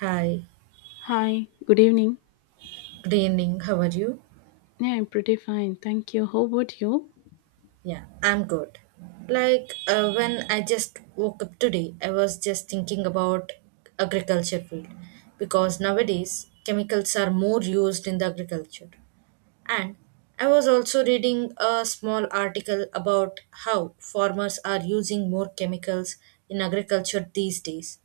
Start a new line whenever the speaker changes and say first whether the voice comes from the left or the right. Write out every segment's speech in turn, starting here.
right: Hi,
left: Hi, good evening.
right: good evening. How are you?
left: Yeah, I'm pretty fine. Thank you. How about you?
right: Yeah, I'm good. When I just woke up today, I was just thinking about agriculture field because nowadays chemicals are more used in the agriculture. And I was also reading a small article about how farmers are using more chemicals in agriculture these days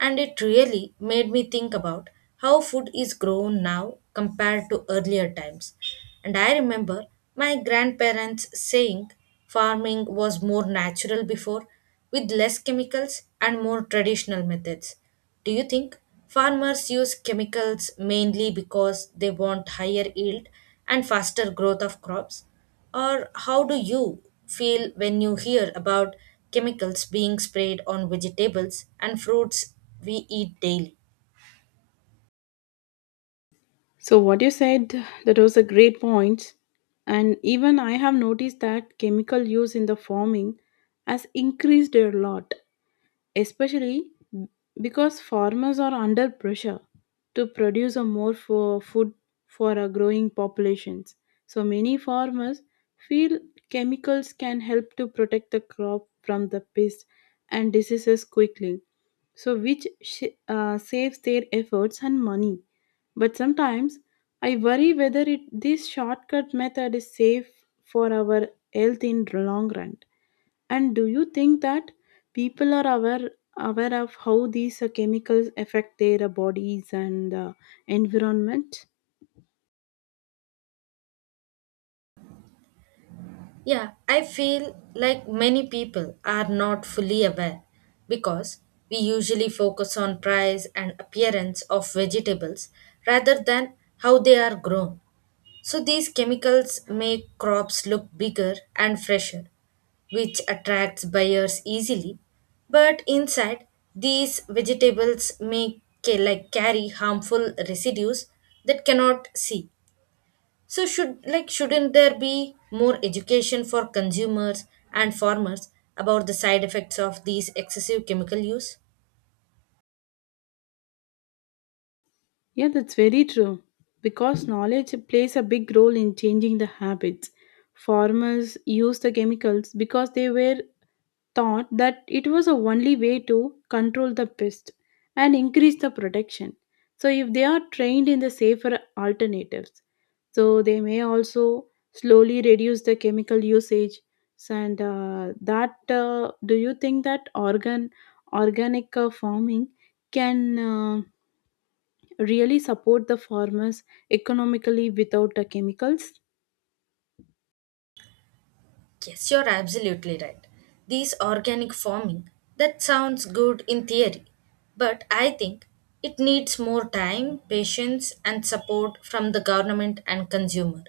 right: and it really made me think about how food is grown now compared to earlier times. And I remember my grandparents saying farming was more natural before with less chemicals and more traditional methods. Do you think farmers use chemicals mainly because they want higher yield and faster growth of crops? Or how do you feel when you hear about chemicals being sprayed on vegetables and fruits we eat daily?
left: So, what you said, that was a great point. And even I have noticed that chemical use in the farming has increased a lot, especially because farmers are under pressure to produce a more for food for a growing populations. So, many farmers feel chemicals can help to protect the crop from the pests and diseases quickly so which saves their efforts and money. But sometimes I worry whether this shortcut method is safe for our health in long run. And do you think that people are aware of how these chemicals affect their bodies and environment?
right: Yeah, I feel like many people are not fully aware because we usually focus on price and appearance of vegetables rather than how they are grown. So these chemicals make crops look bigger and fresher, which attracts buyers easily. But inside, these vegetables like carry harmful residues that cannot see. So shouldn't there be more education for consumers and farmers about the side effects of these excessive chemical use?
left: Yeah, that's very true. Because knowledge plays a big role in changing the habits. Farmers use the chemicals because they were thought that it was the only way to control the pest and increase the protection. So, if they are trained in the safer alternatives, so they may also slowly reduce the chemical usage. Do you think that organic farming can really support the farmers economically without the chemicals?
right: Yes, you're absolutely right. These organic farming, that sounds good in theory, but I think it needs more time, patience, and support from the government and consumer.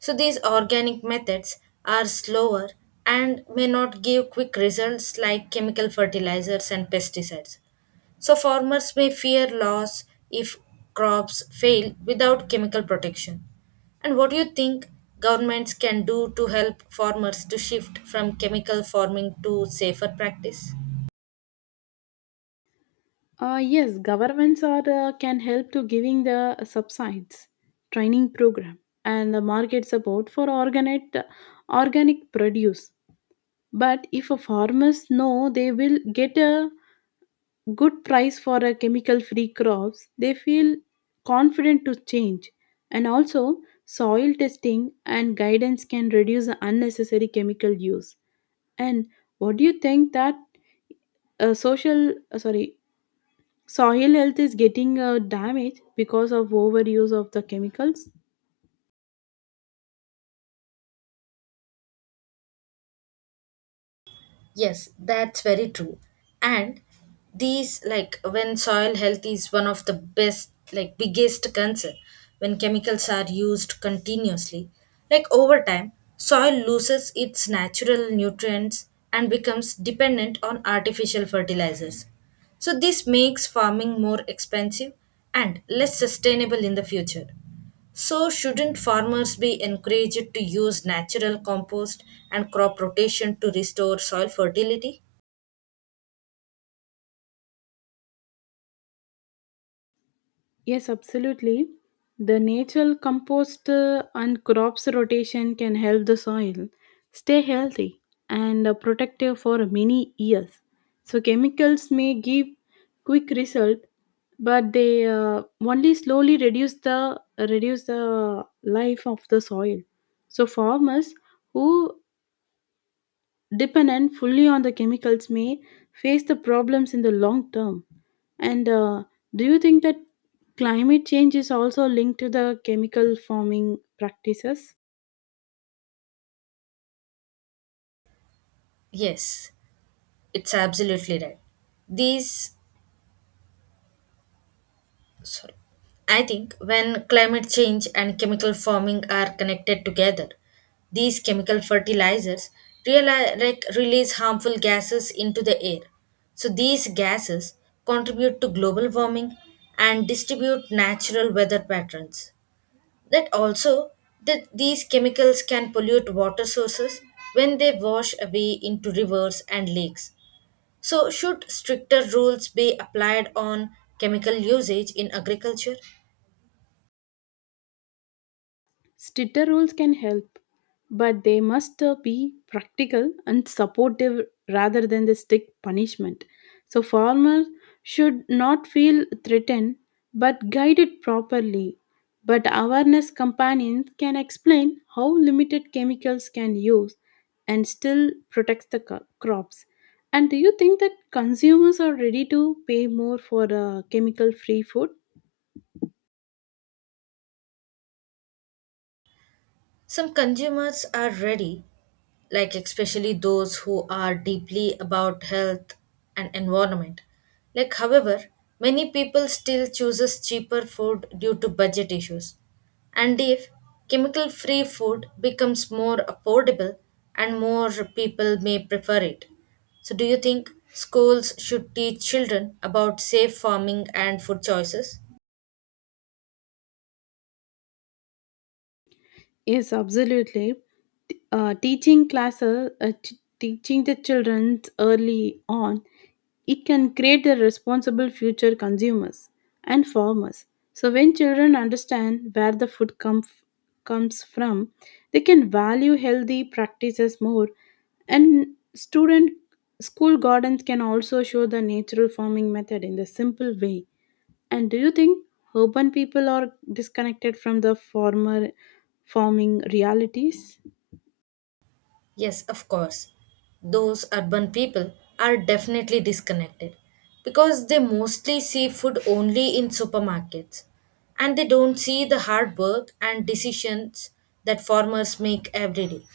right: So these organic methods are slower and may not give quick results like chemical fertilizers and pesticides. So farmers may fear loss if crops fail without chemical protection. And what do you think governments can do to help farmers to shift from chemical farming to safer practice?
left: Yes, governments are can help to giving the subsides, training program, and the market support for organic produce. But if a farmers know they will get a good price for a chemical free crops, they feel confident to change. And also, soil testing and guidance can reduce the unnecessary chemical use. And what do you think that social sorry soil health is getting damaged because of overuse of the chemicals?
right: Yes, that's very true. And these, like when soil health is one of the best, like biggest concern, when chemicals are used continuously, like over time, soil loses its natural nutrients and becomes dependent on artificial fertilizers. So, this makes farming more expensive and less sustainable in the future. So, shouldn't farmers be encouraged to use natural compost and crop rotation to restore soil fertility?
left: Yes, absolutely, the natural compost and crops rotation can help the soil stay healthy and protective for many years. So chemicals may give quick result, but they only slowly reduce the life of the soil. So farmers who dependent fully on the chemicals may face the problems in the long term. And do you think that climate change is also linked to the chemical farming practices?
right: Yes, it's absolutely right. These, sorry, I think when climate change and chemical farming are connected together, these chemical fertilizers release harmful gases into the air. So, these gases contribute to global warming and distribute natural weather patterns. That also, that these chemicals can pollute water sources when they wash away into rivers and lakes. So, should stricter rules be applied on chemical usage in agriculture?
left: Stricter rules can help, but they must be practical and supportive rather than the strict punishment. So, farmers should not feel threatened but guided properly. But awareness companions can explain how limited chemicals can use and still protect the crops. And do you think that consumers are ready to pay more for chemical free food?
right: Some consumers are ready, like especially those who are deeply about health and environment. Like however, many people still chooses cheaper food due to budget issues. And if chemical free food becomes more affordable and more people may prefer it. So do you think schools should teach children about safe farming and food choices?
left: Yes, absolutely. T- Uh, teaching classes, uh, t- teaching the children early on, it can create a responsible future consumers and farmers. So when children understand where the food comes from, they can value healthy practices more. And student school gardens can also show the natural farming method in the simple way. And do you think urban people are disconnected from the former farming realities?
right: Yes, of course. Those urban people are definitely disconnected because they mostly see food only in supermarkets and they don't see the hard work and decisions that farmers make every day.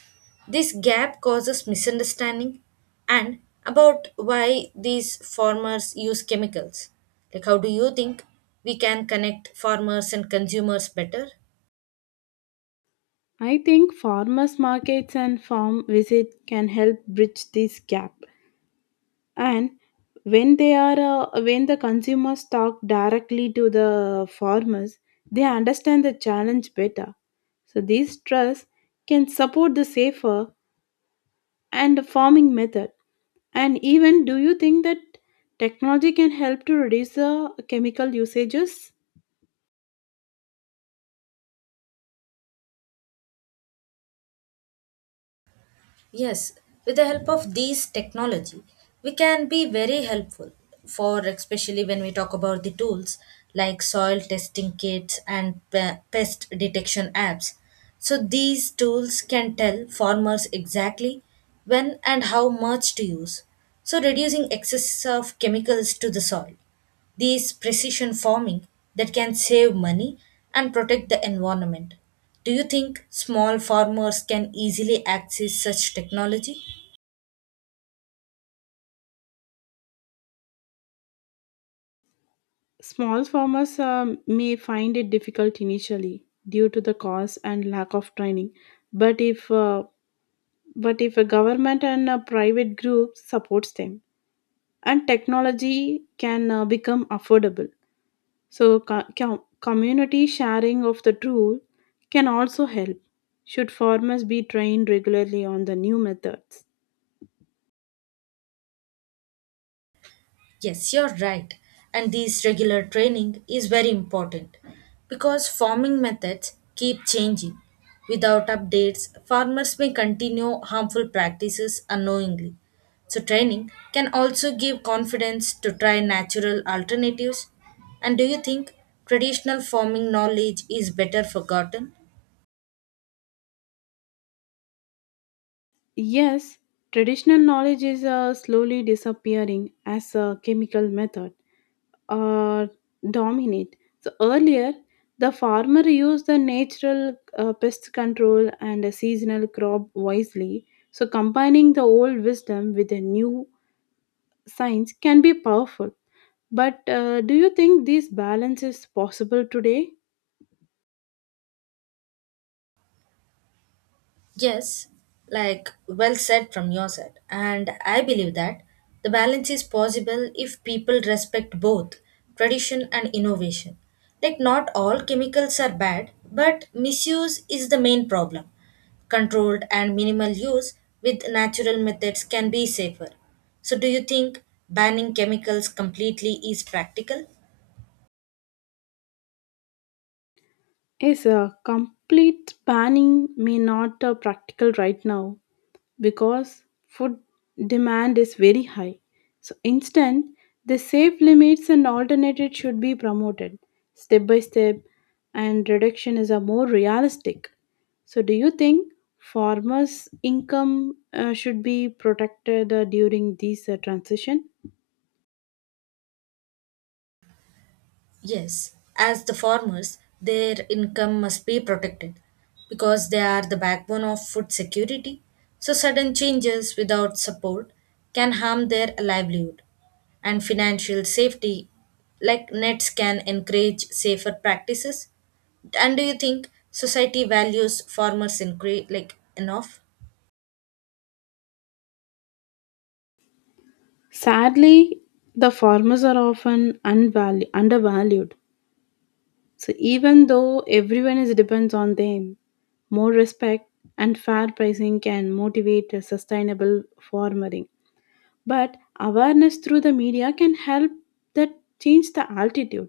right: This gap causes misunderstanding and about why these farmers use chemicals. Like, how do you think we can connect farmers and consumers better?
left: I think farmers markets and farm visit can help bridge this gap. And when the consumers talk directly to the farmers, they understand the challenge better. So these trusts can support the safer and the farming method. And even do you think that technology can help to reduce the chemical usages?
right: Yes, with the help of these technology, we can be very helpful for especially when we talk about the tools like soil testing kits and pest detection apps. So these tools can tell farmers exactly when and how much to use. So reducing excess of chemicals to the soil these precision farming that can save money and protect the environment. Do you think small farmers can easily access such technology?
left: Small farmers may find it difficult initially due to the cost and lack of training, but if uh, but if a government and a private group supports them, and technology can become affordable, so community sharing of the tool can also help. Should farmers be trained regularly on the new methods?
right: Yes, you're right. And this regular training is very important because farming methods keep changing. Without updates, farmers may continue harmful practices unknowingly. So, training can also give confidence to try natural alternatives. And do you think traditional farming knowledge is better forgotten?
left: Yes, traditional knowledge is slowly disappearing as a chemical method uh, dominate. So earlier, the farmer used the natural pest control and a seasonal crop wisely. So combining the old wisdom with the new science can be powerful. But do you think this balance is possible today?
right: Yes, like well said from your side. And I believe that the balance is possible if people respect both tradition and innovation. Like, not all chemicals are bad, but misuse is the main problem. Controlled and minimal use with natural methods can be safer. So, do you think banning chemicals completely is practical?
left: Yes, a complete banning may not practical right now, because food demand is very high. So instead, the safe limits and alternatives should be promoted step by step and reduction is a more realistic. So do you think farmers income should be protected during this transition?
right: Yes, as the farmers, their income must be protected because they are the backbone of food security. So, sudden changes without support can harm their livelihood. And financial safety, like nets, can encourage safer practices. And do you think society values farmers enough?
left: Sadly, the farmers are often undervalued. So even though everyone is depends on them, more respect and fair pricing can motivate a sustainable farming. But awareness through the media can help that change the altitude.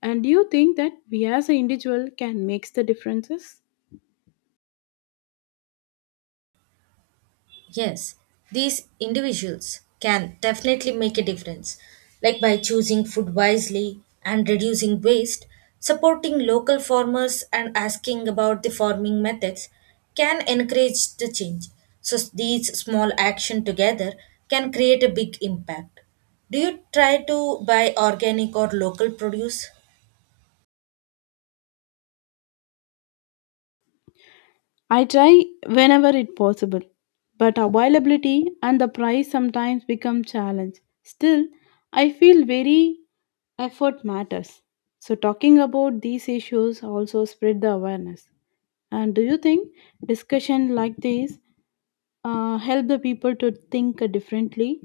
left: And do you think that we as an individual can make the differences?
right: Yes, these individuals can definitely make a difference, like by choosing food wisely and reducing waste, supporting local farmers, and asking about the farming methods can encourage the change. So, these small actions together can create a big impact. Do you try to buy organic or local produce?
left: I try whenever it possible, but availability and the price sometimes become challenge. Still, I feel very effort matters. So talking about these issues also spread the awareness. And do you think discussion like this help the people to think differently?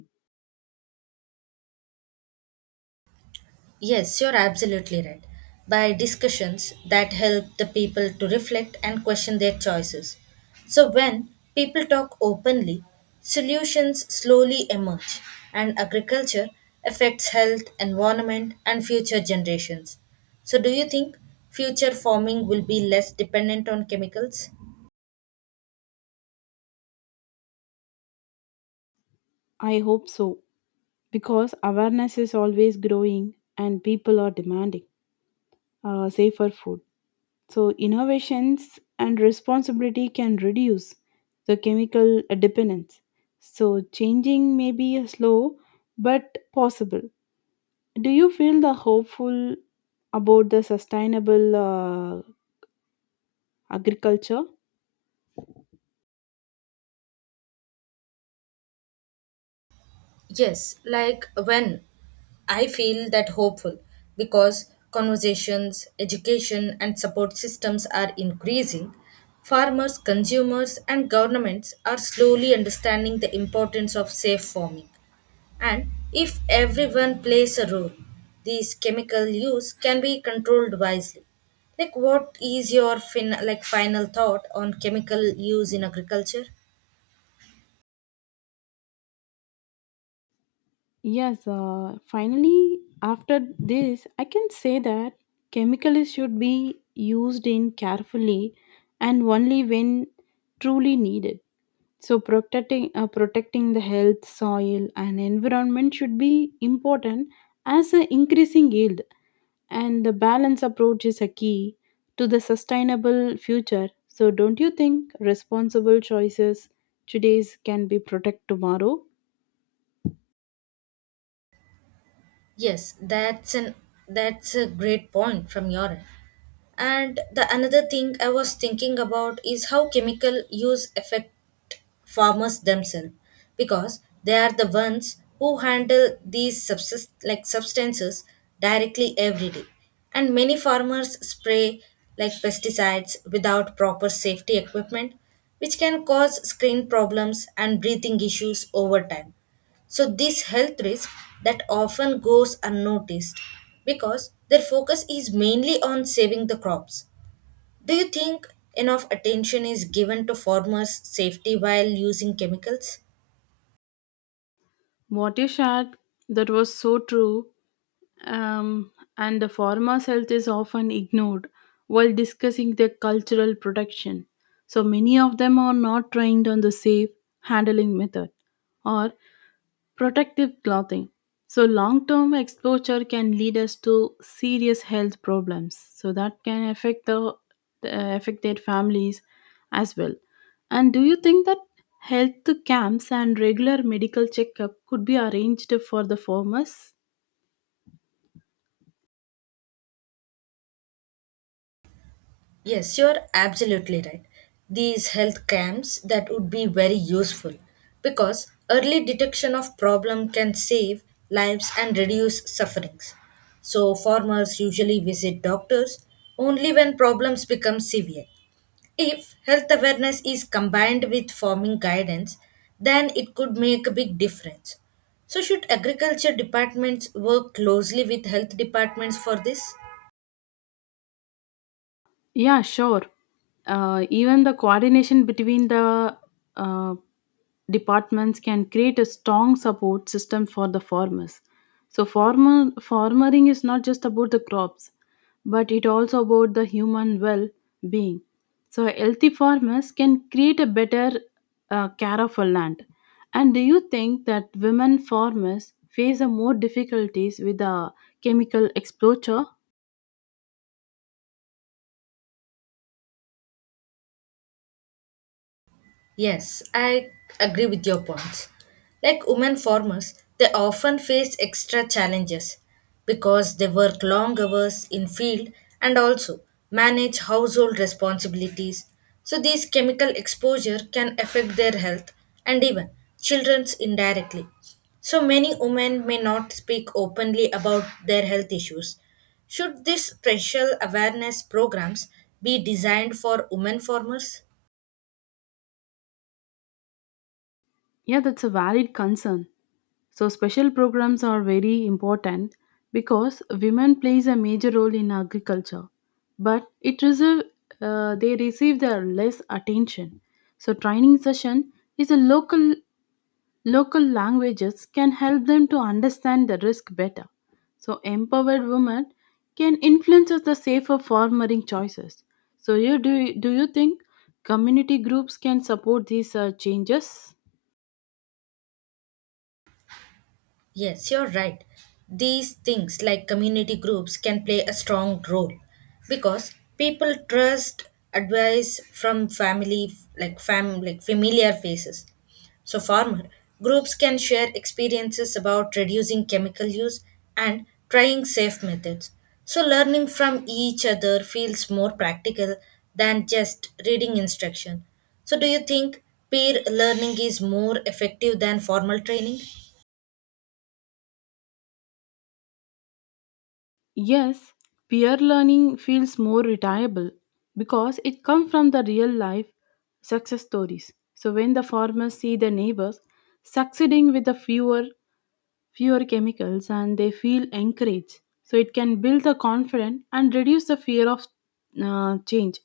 right: Yes, you're absolutely right. By discussions that help the people to reflect and question their choices. So, when people talk openly, solutions slowly emerge, and agriculture affects health, environment, and future generations. So, do you think future farming will be less dependent on chemicals?
left: I hope so because awareness is always growing and people are demanding safer food. So, innovations and responsibility can reduce the chemical dependence. So, changing may be slow but possible. Do you feel the hopeful about the sustainable agriculture?
right: Yes, like when I feel that hopeful because conversations, education, and support systems are increasing, farmers, consumers, and governments are slowly understanding the importance of safe farming. And if everyone plays a role, these chemical use can be controlled wisely. Like, what is your final thought on chemical use in agriculture?
left: Yes, finally, after this, I can say that chemicals should be used in carefully and only when truly needed. So protecting the health, soil, and environment should be important as an increasing yield, and the balance approach is a key to the sustainable future. So don't you think responsible choices today's can be protect tomorrow?
right: Yes, that's a great point from your end. And the another thing I was thinking about is how chemical use affect farmers themselves because they are the ones who handle these substances directly every day and many farmers spray like pesticides without proper safety equipment which can cause skin problems and breathing issues over time, so this health risk that often goes unnoticed because their focus is mainly on saving the crops. Do you think enough attention is given to farmers' safety while using chemicals?
left: What you shared, that was so true, um, and the farmer's health is often ignored while discussing their cultural protection. So many of them are not trained on the safe handling method or protective clothing. So, long term exposure can lead us to serious health problems. So, that can affect the affect their families as well. And do you think that health camps and regular medical checkup could be arranged for the farmers?
right: Yes, you're absolutely right. These health camps that would be very useful because early detection of problem can save lives and reduce sufferings. So farmers usually visit doctors only when problems become severe. If health awareness is combined with farming guidance, then it could make a big difference. So should agriculture departments work closely with health departments for this?
left: Yeah, sure. Even the coordination between the uh, departments can create a strong support system for the farmers. So, farmer farming is not just about the crops, but it also about the human well-being. So, healthy farmers can create a better care of a land. And do you think that women farmers face a more difficulties with the chemical exposure?
right: Yes, I agree with your points. Like women farmers, they often face extra challenges because they work long hours in field and also manage household responsibilities. So these chemical exposure can affect their health and even children's indirectly. So many women may not speak openly about their health issues. Should these special awareness programs be designed for women farmers?
left: Yeah, that's a valid concern. So special programs are very important because women plays a major role in agriculture, but it reserve they receive the less attention. So training session is a local languages can help them to understand the risk better. So empowered women can influence the safer farming choices. So you do do you think community groups can support these changes?
right: Yes, you're right. These things like community groups can play a strong role because people trust advice from family like fam like familiar faces. So farmer groups can share experiences about reducing chemical use and trying safe methods. So learning from each other feels more practical than just reading instruction. So do you think peer learning is more effective than formal training?
left: Yes, peer learning feels more reliable because it comes from the real life success stories. So when the farmers see the neighbors succeeding with the fewer chemicals and they feel encouraged. So it can build the confidence and reduce the fear of change.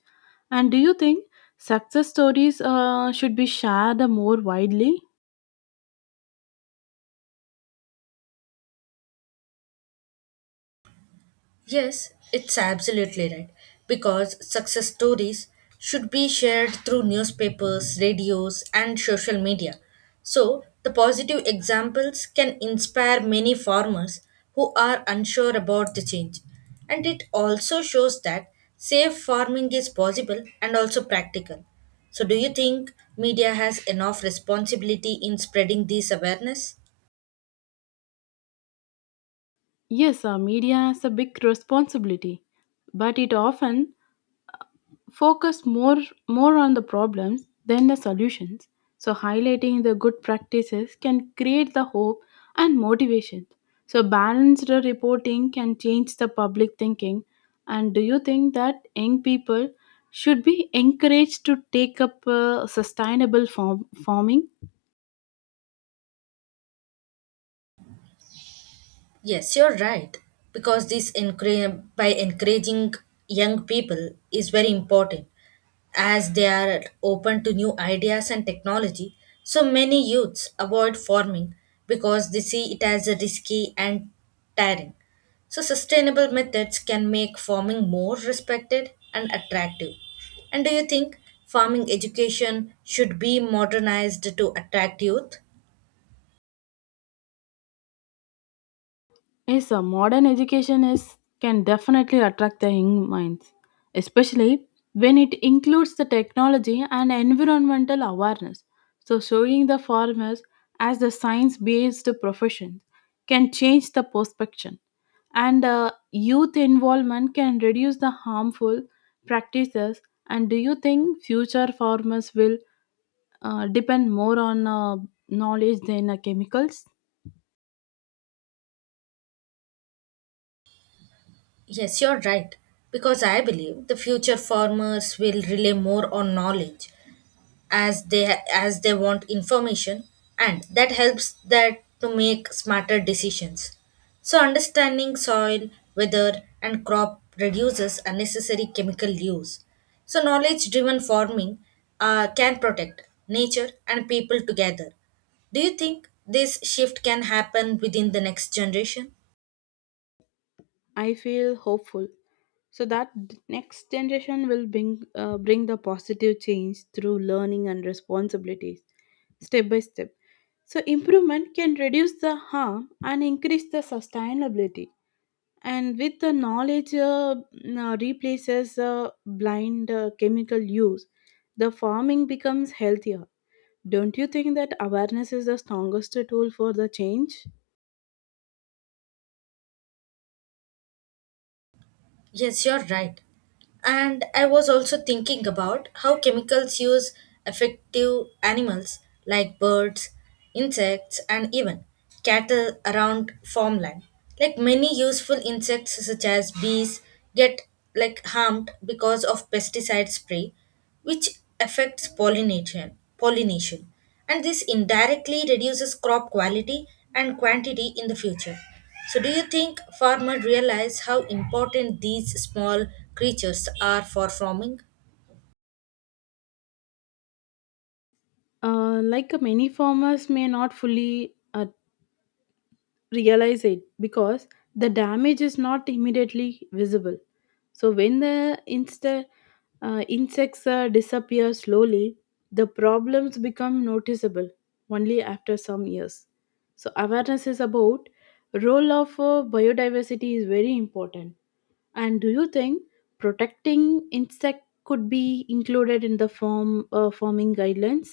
left: And do you think success stories should be shared more widely?
right: Yes, it's absolutely right. Because success stories should be shared through newspapers, radios, and social media. So, the positive examples can inspire many farmers who are unsure about the change. And it also shows that safe farming is possible and also practical. So, do you think media has enough responsibility in spreading this awareness?
left: Yes, media has a big responsibility, but it often focus more on the problems than the solutions. So highlighting the good practices can create the hope and motivation. So balanced reporting can change the public thinking. And do you think that young people should be encouraged to take up sustainable farming?
right: Yes, you're right. By encouraging young people is very important as they are open to new ideas and technology. So many youths avoid farming because they see it as risky and tiring. So sustainable methods can make farming more respected and attractive. And do you think farming education should be modernized to attract youth?
left: Yes, modern education is can definitely attract the young minds, especially when it includes the technology and environmental awareness. So, showing the farmers as the science-based profession can change the perception, and youth involvement can reduce the harmful practices. And do you think future farmers will depend more on knowledge than chemicals?
right: Yes, you're right. Because I believe the future farmers will rely more on knowledge as they want information and that helps that to make smarter decisions. So understanding soil, weather and crop reduces unnecessary chemical use. So knowledge driven farming can protect nature and people together. Do you think this shift can happen within the next generation?
left: I feel hopeful. So that next generation will bring the positive change through learning and responsibilities, step by step. So improvement can reduce the harm and increase the sustainability. And with the knowledge now replaces blind chemical use, the farming becomes healthier. Don't you think that awareness is the strongest tool for the change?
right: Yes, you're right. And I was also thinking about how chemicals use effective animals like birds, insects, and even cattle around farmland. Like many useful insects such as bees get harmed because of pesticide spray which affects pollination and this indirectly reduces crop quality and quantity in the future. So do you think farmers realize how important these small creatures are for farming?
left: Many farmers may not fully realize it because the damage is not immediately visible. So when the insects disappear slowly, the problems become noticeable only after some years. So awareness is about role of biodiversity is very important. And do you think protecting insect could be included in the forming guidelines?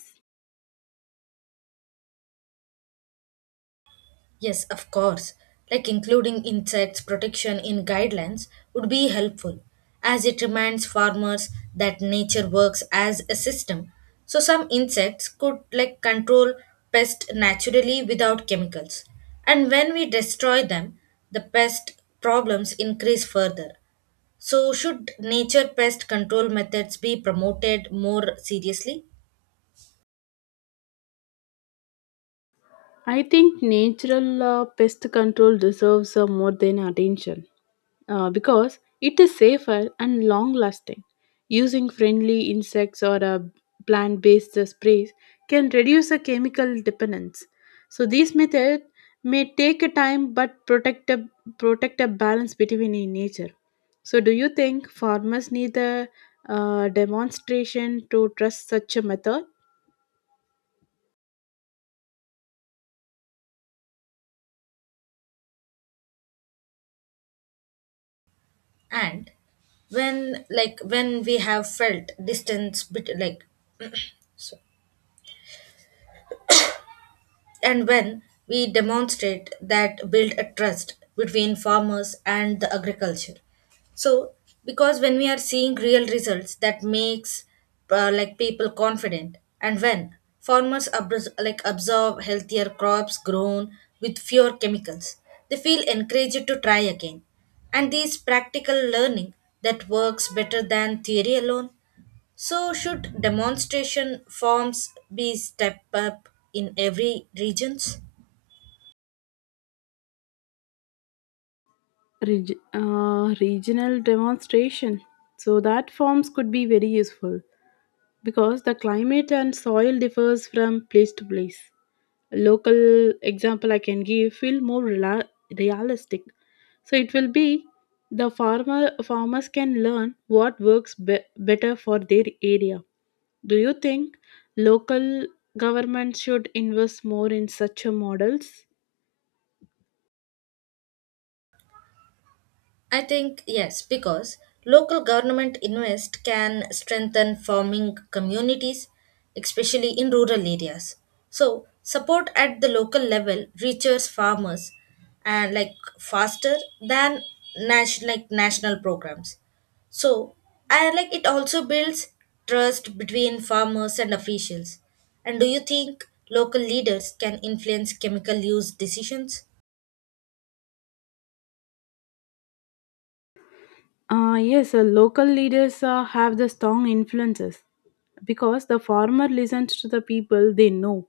right: Yes, of course. Like including insects protection in guidelines would be helpful, as it reminds farmers that nature works as a system. So some insects could control pest naturally without chemicals. And when we destroy them, the pest problems increase further. So, should nature pest control methods be promoted more seriously?
left: I think natural pest control deserves more than attention because it is safer and long lasting. Using friendly insects or plant based sprays can reduce the chemical dependence. So, these methods may take a time but protect a balance between in nature. So, do you think farmers need a demonstration to trust such a method?
right: And when, like, when we have felt distance, bet- like So, And when we demonstrate that build a trust between farmers and the agriculture. So, because when we are seeing real results, that makes people confident. And when farmers absorb healthier crops grown with fewer chemicals, they feel encouraged to try again. And these practical learning that works better than theory alone. So should demonstration forms be stepped up in every regions?
left: Regional demonstration so that forms could be very useful because the climate and soil differs from place to place. A local example I can give feel more realistic. So it will be the farmers can learn what works better for their area. Do you think local government should invest more in such a models?
right: I think yes, because local government invest can strengthen farming communities, especially in rural areas. So support at the local level reaches farmers and like faster than national programs. So I like it also builds trust between farmers and officials. And do you think local leaders can influence chemical use decisions?
left: Yes, local leaders have the strong influences because the farmer listens to the people they know.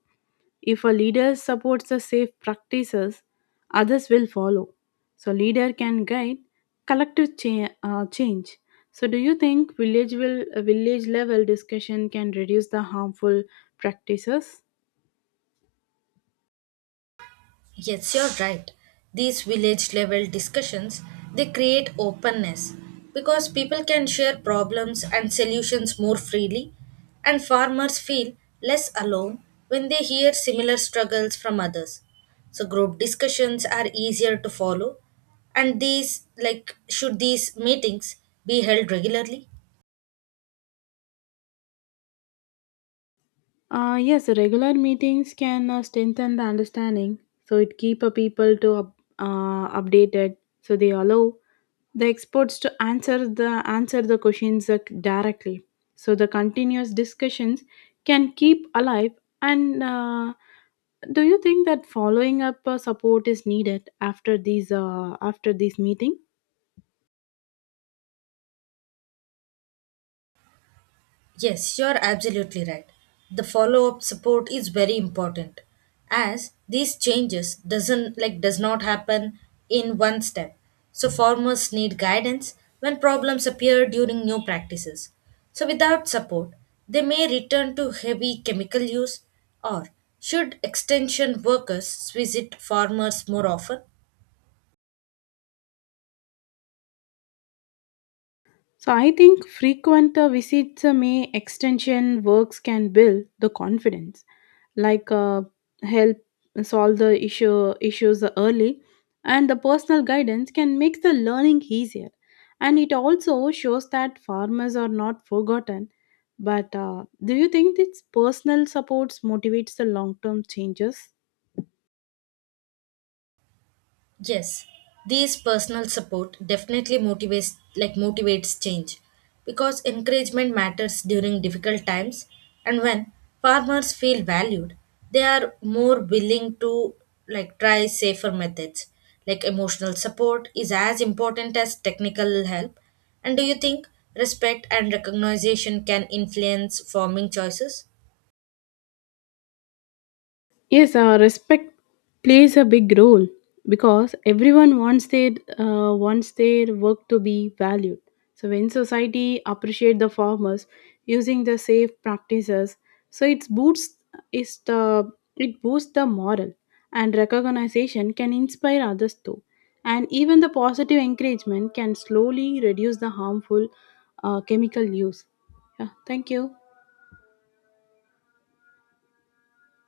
left: If a leader supports the safe practices, others will follow. So leader can guide collective change. So do you think village level discussion can reduce the harmful practices?
right: Yes, you're right. These village level discussions they create openness because people can share problems and solutions more freely and farmers feel less alone when they hear similar struggles from others. So group discussions are easier to follow and these like should these meetings be held regularly?
left: Yes, regular meetings can strengthen the understanding. So it keep a people to updated. So they allow the experts to answer the questions directly. So the continuous discussions can keep alive. And do you think that following up support is needed after these after this meeting?
right: Yes, you're absolutely right. The follow-up support is very important as these changes does not happen in one step. So farmers need guidance when problems appear during new practices. So without support, they may return to heavy chemical use, or should extension workers visit farmers more often?
left: So I think frequent visits may extension works can build the confidence, like uh, help solve the issues early, and the personal guidance can make the learning easier, and it also shows that farmers are not forgotten. But do you think this personal supports motivates the long term changes?
right: Yes, these personal support definitely motivates change because encouragement matters during difficult times and when farmers feel valued they are more willing to try safer methods. Like emotional support is as important as technical help. And do you think respect and recognition can influence farming choices?
left: Yes, respect plays a big role because everyone wants their work to be valued. So when society appreciate the farmers using the safe practices, so is the it boosts the moral and recognition can inspire others too, and even the positive encouragement can slowly reduce the harmful chemical use. Yeah, thank you.